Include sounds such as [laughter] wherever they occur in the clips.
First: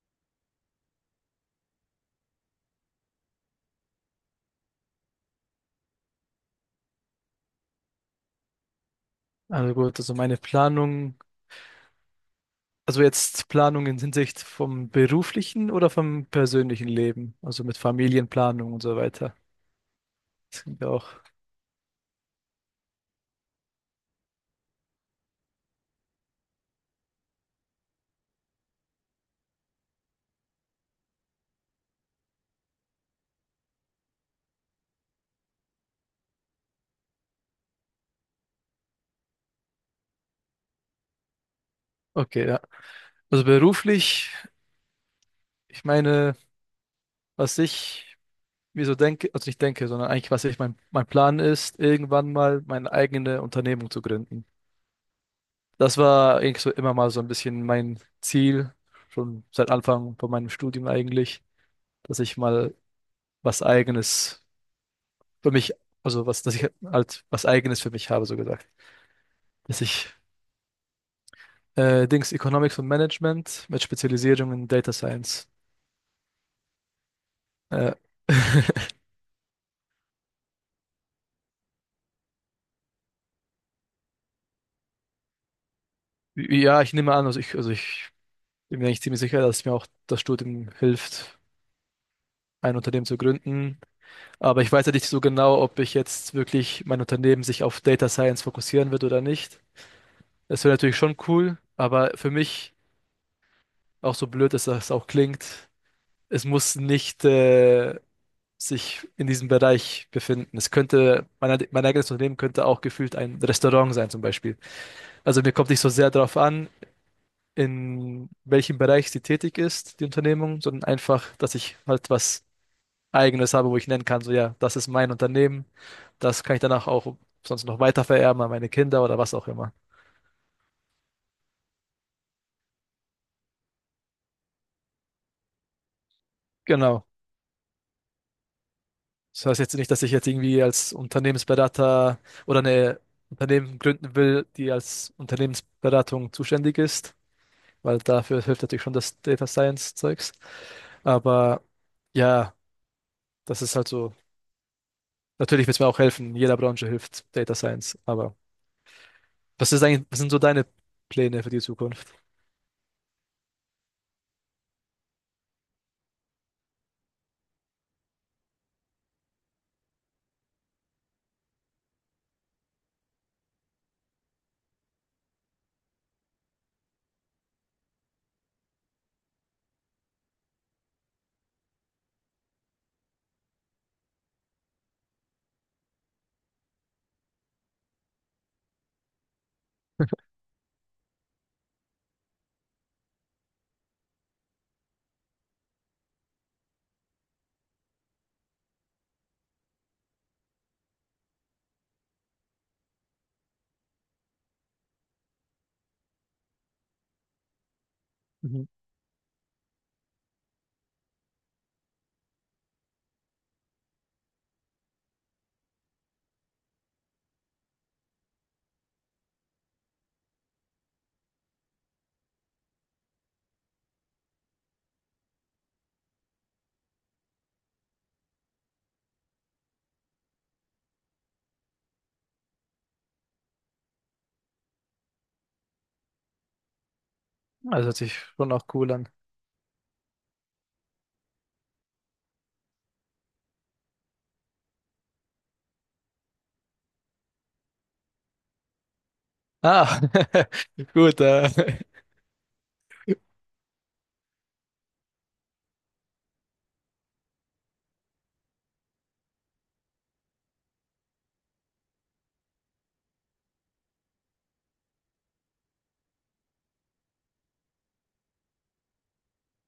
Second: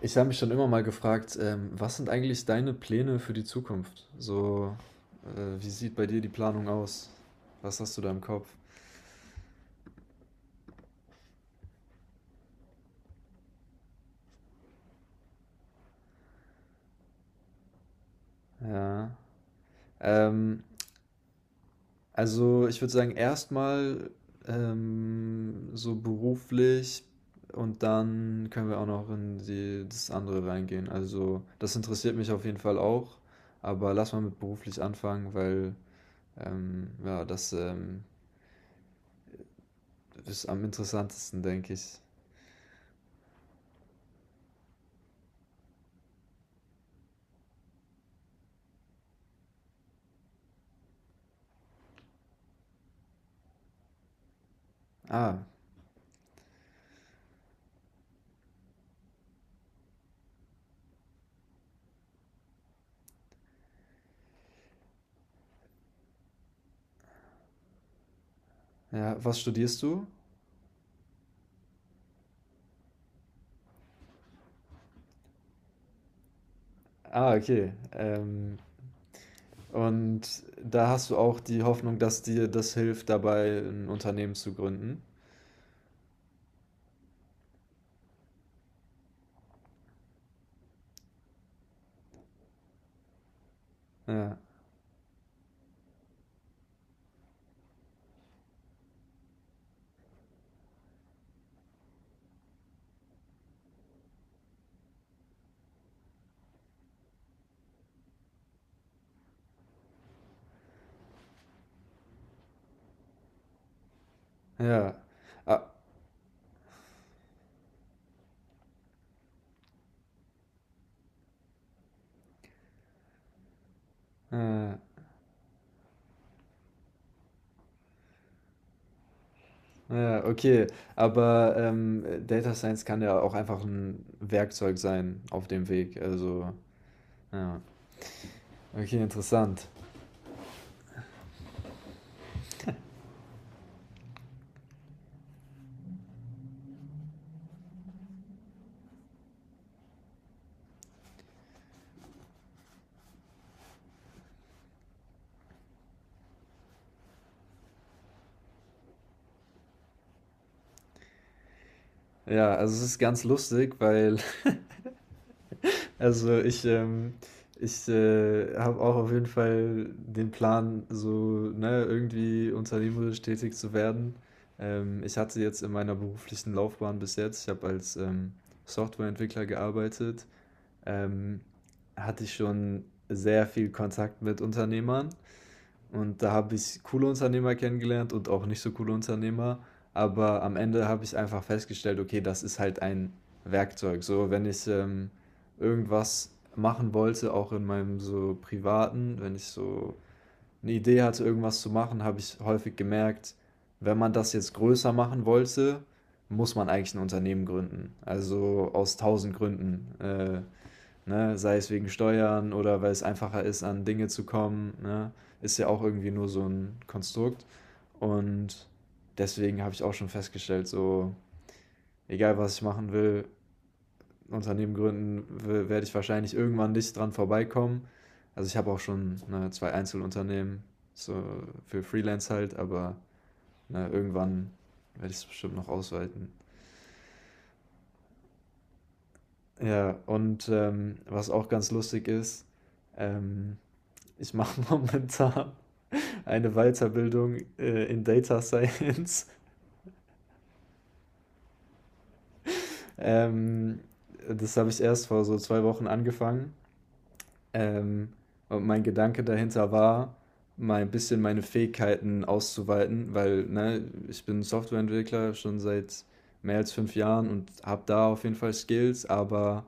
Ich habe mich schon immer mal gefragt, was sind eigentlich deine Pläne für die Zukunft? So, wie sieht bei dir die Planung aus? Was hast du da im Kopf? Also gut, also meine Planung, also jetzt Planung in Hinsicht vom beruflichen oder vom persönlichen Leben, also mit Familienplanung und so Ja. weiter. Das Ähm, klingt ja auch. also ich würde sagen, erstmal so beruflich und dann können wir auch noch in die, das andere reingehen. Also das interessiert mich auf jeden Fall auch, aber lass mal mit beruflich anfangen, weil ja, das ist am interessantesten, denke ich. Okay, ja. Also beruflich, ich meine, was ich mir so denke, also nicht denke, sondern eigentlich, was ich mein Plan ist, irgendwann mal meine eigene Unternehmung zu gründen. Ah. Das war eigentlich so immer mal so ein bisschen mein Ziel, schon seit Anfang von meinem Studium eigentlich, dass ich mal was Eigenes für mich, also was, dass ich halt was Eigenes für mich habe, so gesagt. Ja, was Dass studierst du? ich Dings Economics und Management mit Spezialisierung in Data Science. Ah, okay. Äh, [laughs] Und da hast du auch die Hoffnung, dass dir das hilft, dabei ein Unternehmen zu gründen? ja, ich nehme an, also ich bin mir eigentlich ziemlich sicher, dass mir auch das Studium hilft, ein Unternehmen zu gründen. Ja, Aber ich weiß ja nicht so genau, ob ich jetzt wirklich mein Unternehmen sich auf Data Science fokussieren wird oder nicht. Das wäre natürlich schon cool, aber für mich, auch so blöd, dass das auch klingt, es muss nicht sich in diesem Bereich befinden. Es könnte, mein eigenes Unternehmen könnte auch gefühlt ein Restaurant sein, zum Beispiel. ja. Also mir Ah, kommt nicht so sehr darauf an, in welchem Bereich sie tätig ist, die Unternehmung, sondern einfach, dass ich halt was Eigenes habe, wo ich nennen kann, so ja, das ah, ist mein Unternehmen, das kann ich danach auch sonst noch weiter vererben an meine Kinder oder was auch immer. ja, okay. Aber Data Science kann ja auch einfach ein Werkzeug sein auf dem Weg. Also, Genau. ja. Okay, Das heißt interessant. jetzt nicht, dass ich jetzt irgendwie als Unternehmensberater oder eine Unternehmen gründen will, die als Unternehmensberatung zuständig ist, weil dafür hilft natürlich schon das Data Science Zeugs. Aber ja, das ist halt so. Natürlich wird es mir auch helfen. In jeder Branche hilft Data Science. Aber was ist eigentlich, was sind so deine Pläne für die Zukunft? Ja, also es ist ganz lustig, weil Also ich, ähm habe auch auf jeden Fall den Plan, so, ne, irgendwie unternehmerisch tätig zu werden. Ich hatte jetzt in meiner beruflichen Laufbahn bis jetzt ich habe als, Softwareentwickler gearbeitet, ähm, hatte ich schon sehr viel Kontakt mit Unternehmern und da habe ich coole Unternehmer kennengelernt und auch nicht so coole Unternehmer. Aber am Ende habe ich einfach festgestellt, okay, das ist halt ein Werkzeug. So, wenn ich irgendwas machen wollte, auch in meinem so privaten, wenn ich so eine Idee hatte, irgendwas zu machen, habe ich häufig gemerkt, wenn man das jetzt größer machen wollte, muss man eigentlich ein Unternehmen gründen. Mhm. Also aus tausend Gründen. Ne? Sei es wegen Steuern oder weil es einfacher ist, an Dinge zu kommen, ne? Ist ja auch irgendwie nur so ein Konstrukt. Und deswegen habe ich auch schon festgestellt, so, egal was ich machen will, Unternehmen gründen, w werde ich wahrscheinlich irgendwann nicht dran vorbeikommen. Also, ich habe auch schon, ne, 2 Einzelunternehmen, so für Freelance halt, aber, ne, irgendwann werde ich's bestimmt noch ausweiten. Also hört sich schon auch cool an. Ja, und, was auch ganz lustig ist, ähm, ich mache [laughs] momentan eine Weiterbildung in Data Science. [laughs] Ah, [laughs] gut. Ähm, Das habe ich erst vor so zwei Wochen angefangen. Ähm, und mein Gedanke dahinter war, mal ein bisschen meine Fähigkeiten auszuweiten, weil ne, ich bin Softwareentwickler schon seit mehr als fünf Jahren und habe da auf jeden Fall Skills, aber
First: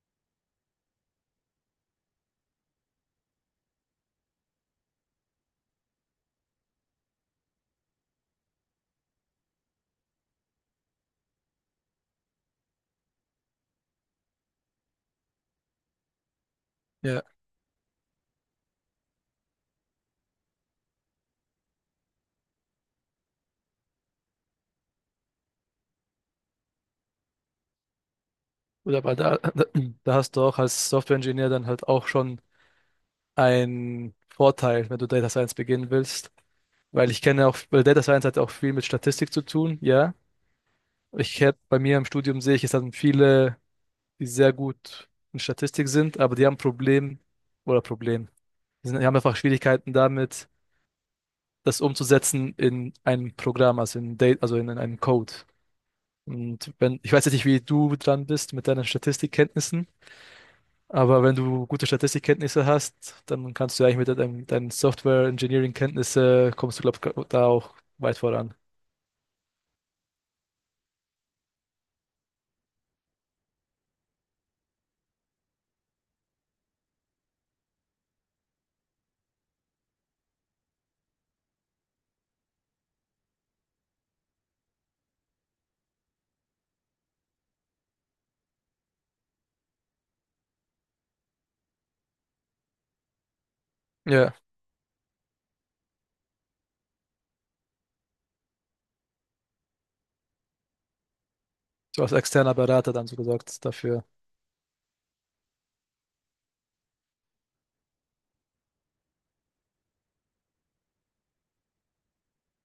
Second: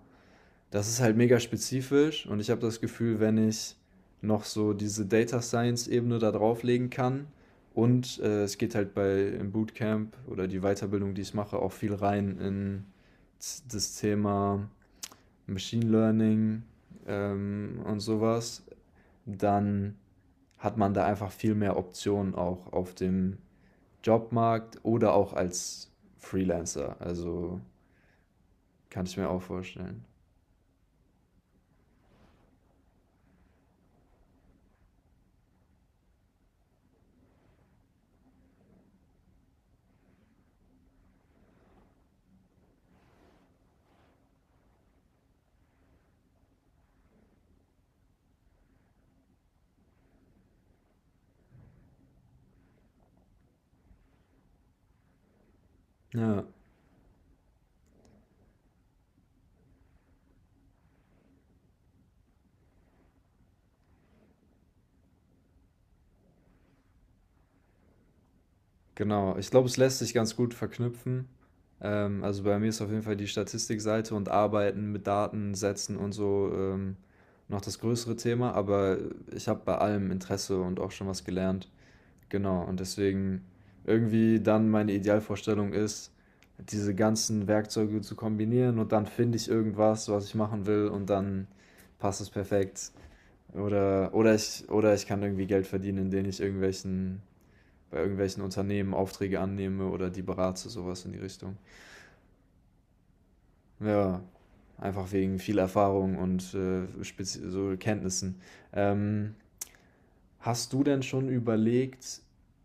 das ist halt mega spezifisch und ich habe das Gefühl, wenn ich noch so diese Data Science Ebene da drauflegen kann und es geht halt bei im Bootcamp oder die Weiterbildung, die ich mache, auch viel rein in das Thema Machine Learning Ja, und sowas, dann hat man da einfach viel mehr Optionen auch auf dem Jobmarkt oder auch als Freelancer. Also gut, kann aber ich mir da, auch da vorstellen. da hast du auch als Software-Ingenieur dann halt auch schon einen Vorteil, wenn du Data Science beginnen willst. Weil ich kenne auch, weil Data Science hat ja auch viel mit Statistik zu tun, ja. Ich hätte bei mir im Studium sehe ich, es haben viele, die sehr gut in Statistik sind, aber die haben ein Problem oder Problem. Die sind, die haben einfach Schwierigkeiten damit, das umzusetzen in ein Programm, also in Date, also in einem Code. Ja. Und wenn, ich weiß jetzt nicht, wie du dran bist mit deinen Statistikkenntnissen, aber wenn du gute Statistikkenntnisse hast, dann kannst du ja eigentlich mit deinen Software-Engineering-Kenntnisse kommst du, glaube ich, da auch weit voran. Genau, ich glaube, es lässt sich ganz gut verknüpfen. Also bei mir ist auf jeden Fall die Statistikseite und Arbeiten mit Datensätzen und so noch das größere Thema, aber ich habe bei allem Interesse und auch schon was gelernt. Genau, und deswegen irgendwie dann meine Idealvorstellung ist, diese ganzen Werkzeuge zu kombinieren und dann finde ich irgendwas, was ich machen will und dann passt es perfekt. Ja, Oder ich kann irgendwie Geld verdienen, indem ich irgendwelchen bei irgendwelchen Unternehmen Aufträge annehme oder die berate, sowas in die Richtung. so als externer Berater dann so gesagt dafür. Ja, einfach wegen viel Erfahrung und so Kenntnissen. Ähm, Hast du denn schon überlegt,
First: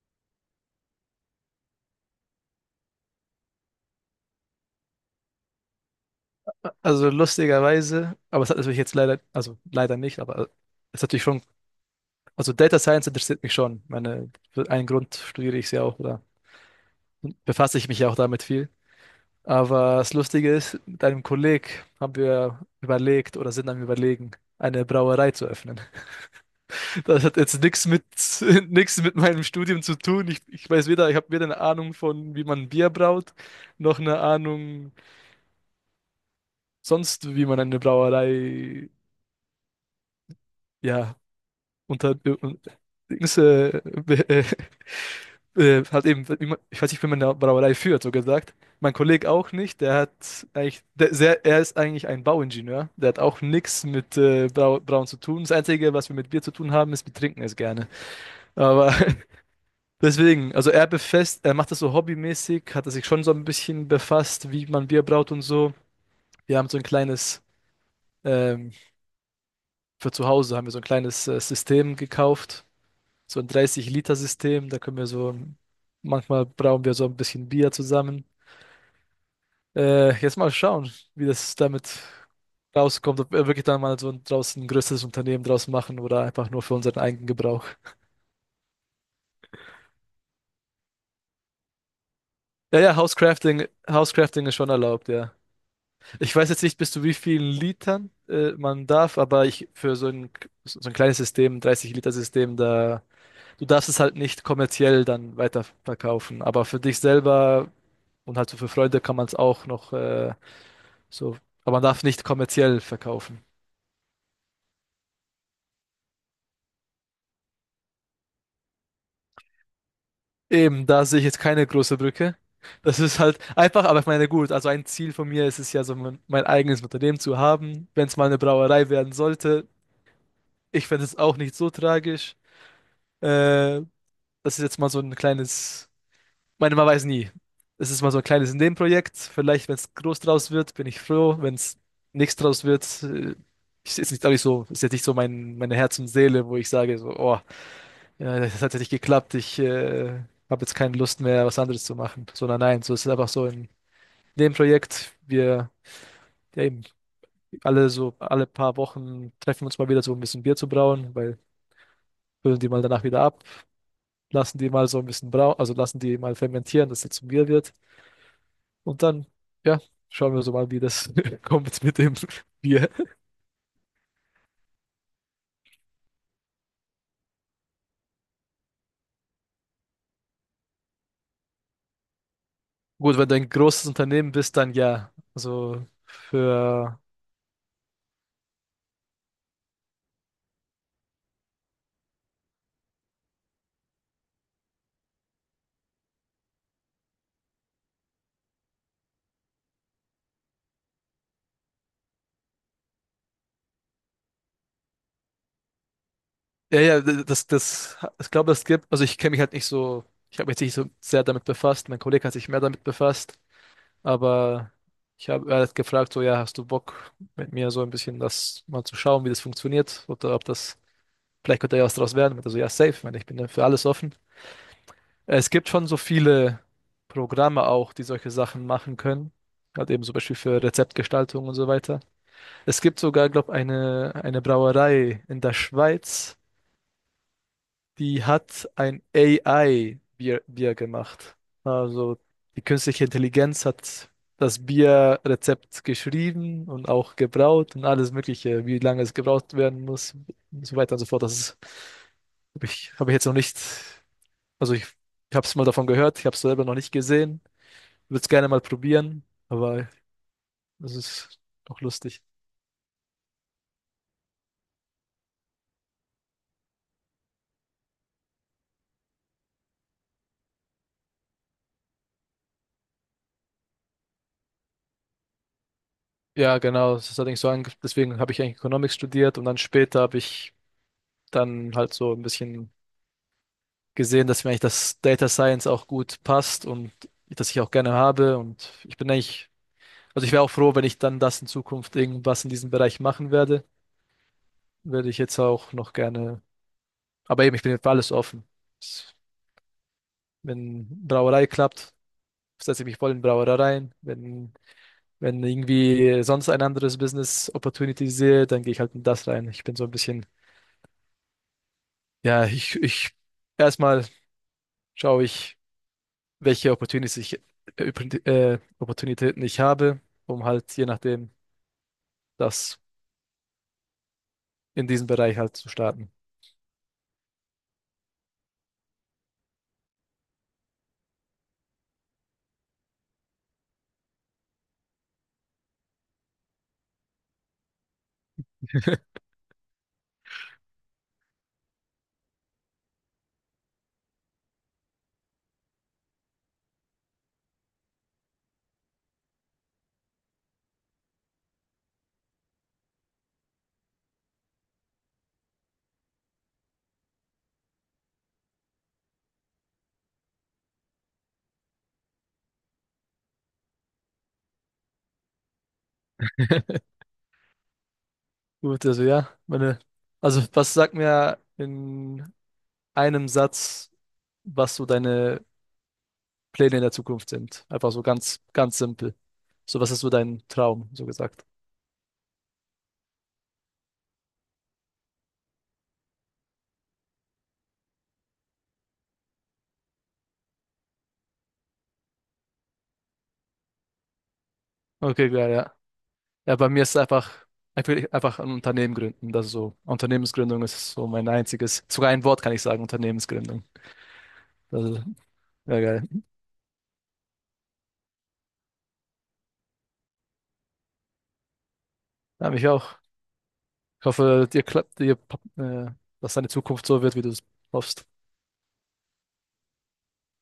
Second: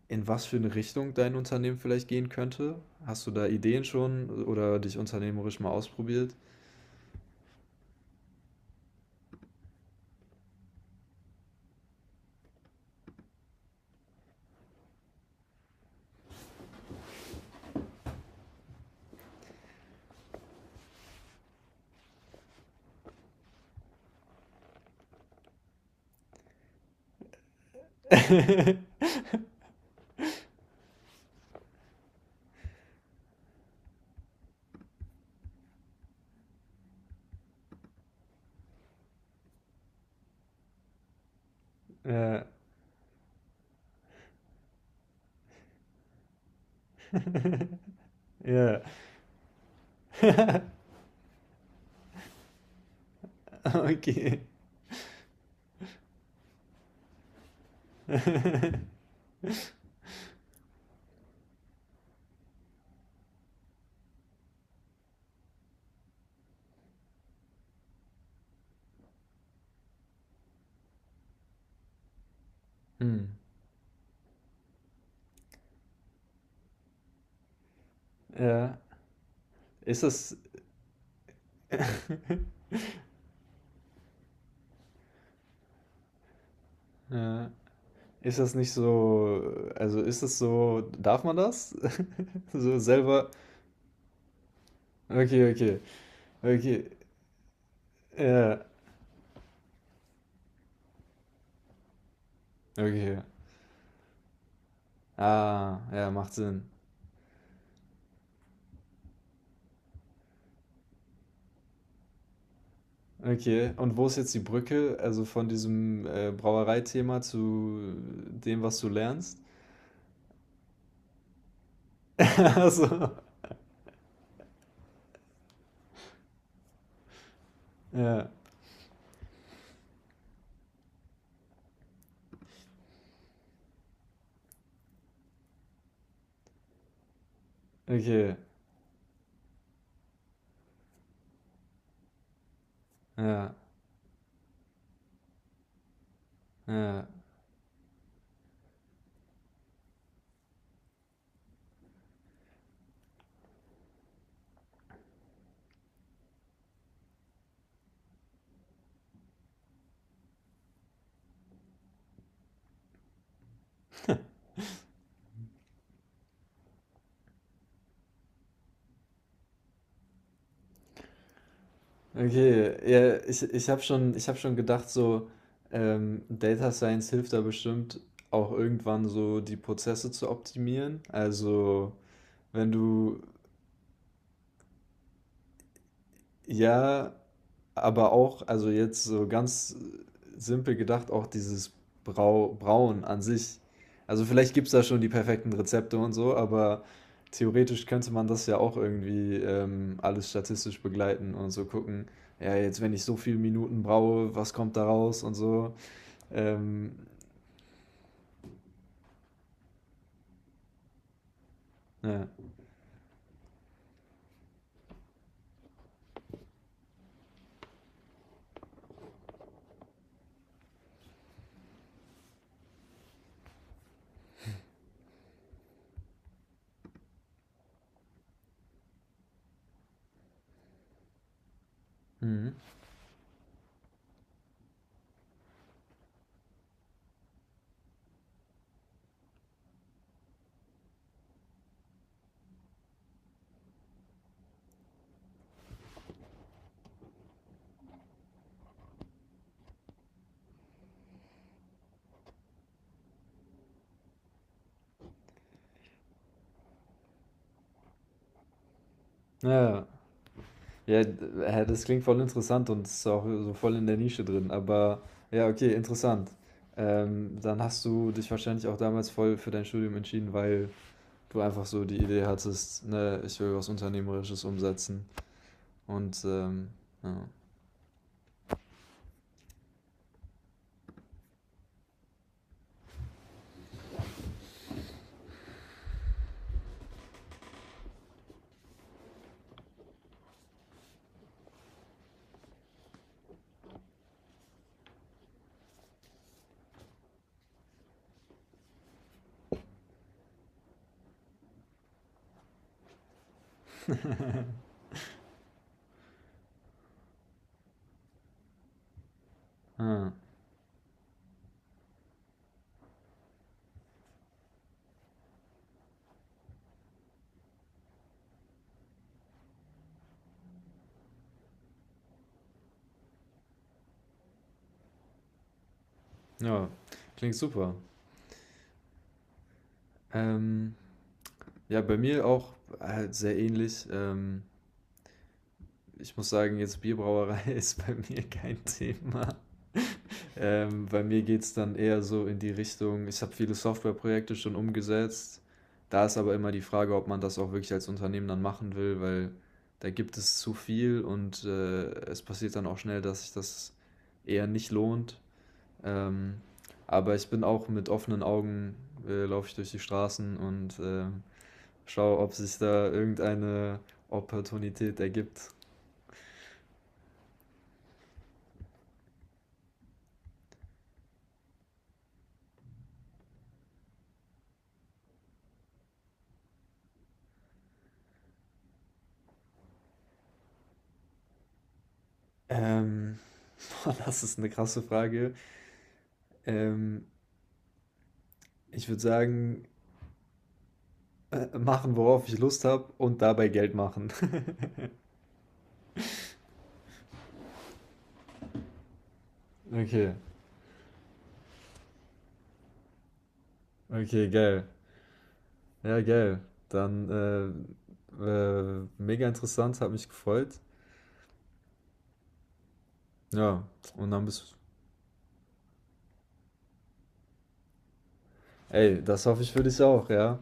in was für eine Richtung dein Unternehmen vielleicht gehen könnte? Hast du da Ideen schon oder dich unternehmerisch mal ausprobiert? Also lustigerweise, aber es hat natürlich jetzt leider, also leider nicht, aber es hat natürlich schon, also Data Science interessiert mich schon. Ich meine, für einen Grund studiere ich es ja auch oder befasse ich mich ja auch damit viel. Aber das Lustige ist, mit einem Kolleg haben wir überlegt oder sind am Überlegen, eine Brauerei zu öffnen. [laughs] Das hat jetzt nichts mit, [laughs] nichts mit meinem Studium zu tun. Ich weiß weder, ich habe weder eine Ahnung von, wie man Bier braut, noch eine Ahnung sonst, wie man eine Brauerei ja, und dann Ja. und Dings, äh, hat eben, immer- ich weiß nicht, wie man eine Brauerei [laughs] führt, so gesagt. Ja. Mein Kollege auch nicht, der hat eigentlich, der, sehr, er ist eigentlich ein Bauingenieur, der hat auch nichts mit Brau, Brauen zu tun. Das Einzige, was wir mit Bier zu tun haben, ist, wir trinken es gerne. Aber [laughs] deswegen, also er befasst, er macht das so hobbymäßig, hat er sich schon so ein bisschen befasst, wie man Bier braut und so. Wir haben so ein kleines, ähm, für zu Hause haben wir so ein kleines System gekauft, Hm. so ein 30-Liter-System. Da können wir so, manchmal brauchen wir so ein bisschen Bier zusammen. Ja. Ist das, Jetzt mal schauen, wie das damit [laughs] rauskommt, ob wir wirklich dann mal so ein, draußen ein größeres Unternehmen draus machen oder einfach nur für unseren eigenen ja. Gebrauch. Ist das nicht so, also ist das so, darf man das? [laughs] So Ja, ja, selber. Housecrafting, Housecrafting ist schon erlaubt, ja. Okay, okay, Ich weiß jetzt nicht, okay. bis zu wie vielen Litern Ja, man darf, aber ich für so ein kleines System, 30-Liter-System, da okay. du darfst es halt nicht kommerziell dann Ah, ja, macht weiterverkaufen. Aber Sinn. für dich selber und halt so für Freunde kann man es auch noch so, aber man darf nicht kommerziell verkaufen. Okay, und wo ist jetzt die Brücke, also von diesem Brauereithema zu dem, was du lernst? Eben, da sehe ich jetzt keine große Brücke. [laughs] Das Also, ist halt einfach, aber ich meine, gut, also ein Ziel von mir ist es ja so, mein eigenes Unternehmen zu haben, wenn es mal ja, eine Brauerei werden sollte. Ich fände es auch nicht so tragisch. Äh, das ist jetzt mal so ein kleines, ich meine, man weiß nie. Es ist mal so ein okay, kleines Nebenprojekt. Vielleicht, wenn es groß draus wird, bin ich froh. Wenn es nichts draus wird, ja, ist jetzt nicht, glaube ich, so, ist jetzt nicht so mein, meine Herz und Seele, wo ich sage, ja, so, oh, ja, das hat ja nicht geklappt. Ich habe jetzt keine Lust mehr, was anderes zu machen, sondern nein, so ist es einfach so in dem Projekt. Wir ja eben alle so alle paar Wochen treffen wir uns mal wieder so ein bisschen Bier zu brauen, weil füllen die mal danach wieder ab, lassen die mal so ein bisschen brauen, also lassen die mal fermentieren, dass das zum Bier wird. Und dann, ja, schauen wir so mal, wie das [laughs] kommt mit dem okay. Bier. Ja, ich hab schon gedacht, so Data Science hilft da bestimmt auch irgendwann so die Prozesse zu optimieren. Also, wenn Gut, du, wenn du ein großes Unternehmen bist, dann ja. Also für ja, aber auch, also jetzt so ganz simpel gedacht, auch dieses Brauen an sich. Also vielleicht gibt es da schon die perfekten Rezepte und so, aber theoretisch könnte man das ja auch irgendwie alles statistisch begleiten und so gucken, ja, jetzt wenn ich so viele Minuten braue, was kommt da raus und so. ja, Ähm, ja, ich glaube, es gibt, also ich kenne mich halt nicht so, ich habe mich jetzt nicht so sehr damit befasst, mein Kollege ja. hat sich mehr damit befasst, aber ich habe, er hat gefragt, so, ja, hast du Bock, mit mir so ein bisschen das mal zu schauen, wie das funktioniert, oder ob das, vielleicht könnte ja was draus werden, also ja, safe, ich meine, ich bin ja für alles offen. Es gibt schon so viele Programme auch, die solche Sachen machen können, halt eben zum Beispiel für Rezeptgestaltung und so weiter. Mhm. Es gibt sogar, glaube ich, eine Brauerei in der Schweiz, die hat ein AI-Bier Bier gemacht. Also die künstliche Intelligenz hat das Bierrezept geschrieben und auch gebraut und alles Mögliche, wie lange es gebraut werden muss und so weiter und so fort. Das ist, habe ich, hab ich jetzt noch nicht, also ich habe es mal davon gehört, ich habe es selber noch nicht gesehen, würde es gerne mal probieren, Ja, ja. aber es Ja, ist doch das klingt voll lustig. interessant und ist auch so voll in der Nische drin. Aber ja, okay, interessant. Dann hast du dich wahrscheinlich auch damals voll für dein Studium entschieden, weil du einfach so die Idee hattest, ne, ich will was Unternehmerisches umsetzen. Und Ja, genau. Das ja. ist allerdings so ange- deswegen habe ich eigentlich Economics studiert und dann später habe ich dann halt so ein bisschen gesehen, dass mir eigentlich das Data Science auch gut passt und das ich auch gerne habe. Und ich bin eigentlich, also ich wäre auch froh, wenn ich dann das in Zukunft irgendwas in diesem Bereich machen werde. Würde ich jetzt auch noch gerne. Aber eben, ich bin für alles offen. Wenn Brauerei klappt, setze ich mich voll in Brauerei rein. Wenn, wenn irgendwie sonst ein anderes Business Opportunity sehe, dann gehe ich halt in das rein. Ich bin so ein Ah, bisschen, ja, ich erstmal schaue ich welche Opportunities ich, Oppor- Opportunitäten ich habe, um halt je nachdem das in diesem Bereich halt zu starten. ja, klingt super. Ähm, ja, bei mir auch halt sehr ähnlich. Ich muss sagen, jetzt Bierbrauerei [laughs] ist bei mir kein Thema. Bei mir geht es dann eher so in die Richtung, ich habe viele Softwareprojekte schon umgesetzt. Da ist aber immer die Frage, ob man das auch wirklich als Unternehmen dann machen will, weil da gibt es zu viel und es passiert dann auch schnell, dass sich das eher nicht lohnt. Ähm, aber ich bin auch mit offenen Augen, laufe ich durch die Straßen und schaue, ob sich da irgendeine Opportunität ergibt. [laughs] Gut, also ja, meine, also was sagt mir in einem Satz, was so deine Pläne in der Zukunft sind? Einfach so ganz, ganz simpel. So, was ist so dein Traum, so gesagt? Ähm, [laughs] Boah, das ist eine krasse Frage. Ähm, Ich würde sagen, machen, worauf ich Lust habe und dabei Geld machen. [laughs] Okay, klar, ja. Ja, bei mir ist es einfach, ich will einfach ein Unternehmen gründen. Das ist so, Okay, Unternehmensgründung ist so mein einziges, sogar ein Wort kann ich sagen, Unternehmensgründung. okay, geil. Also, ja, Ja, geil. geil. Dann mega interessant, hat mich gefreut. Ja, mich auch. Ja, Ich und dann bist hoffe, du. dir klappt, dir, äh, dass deine Zukunft so wird, wie du es hoffst. Ey, das hoffe ich für dich auch, ja.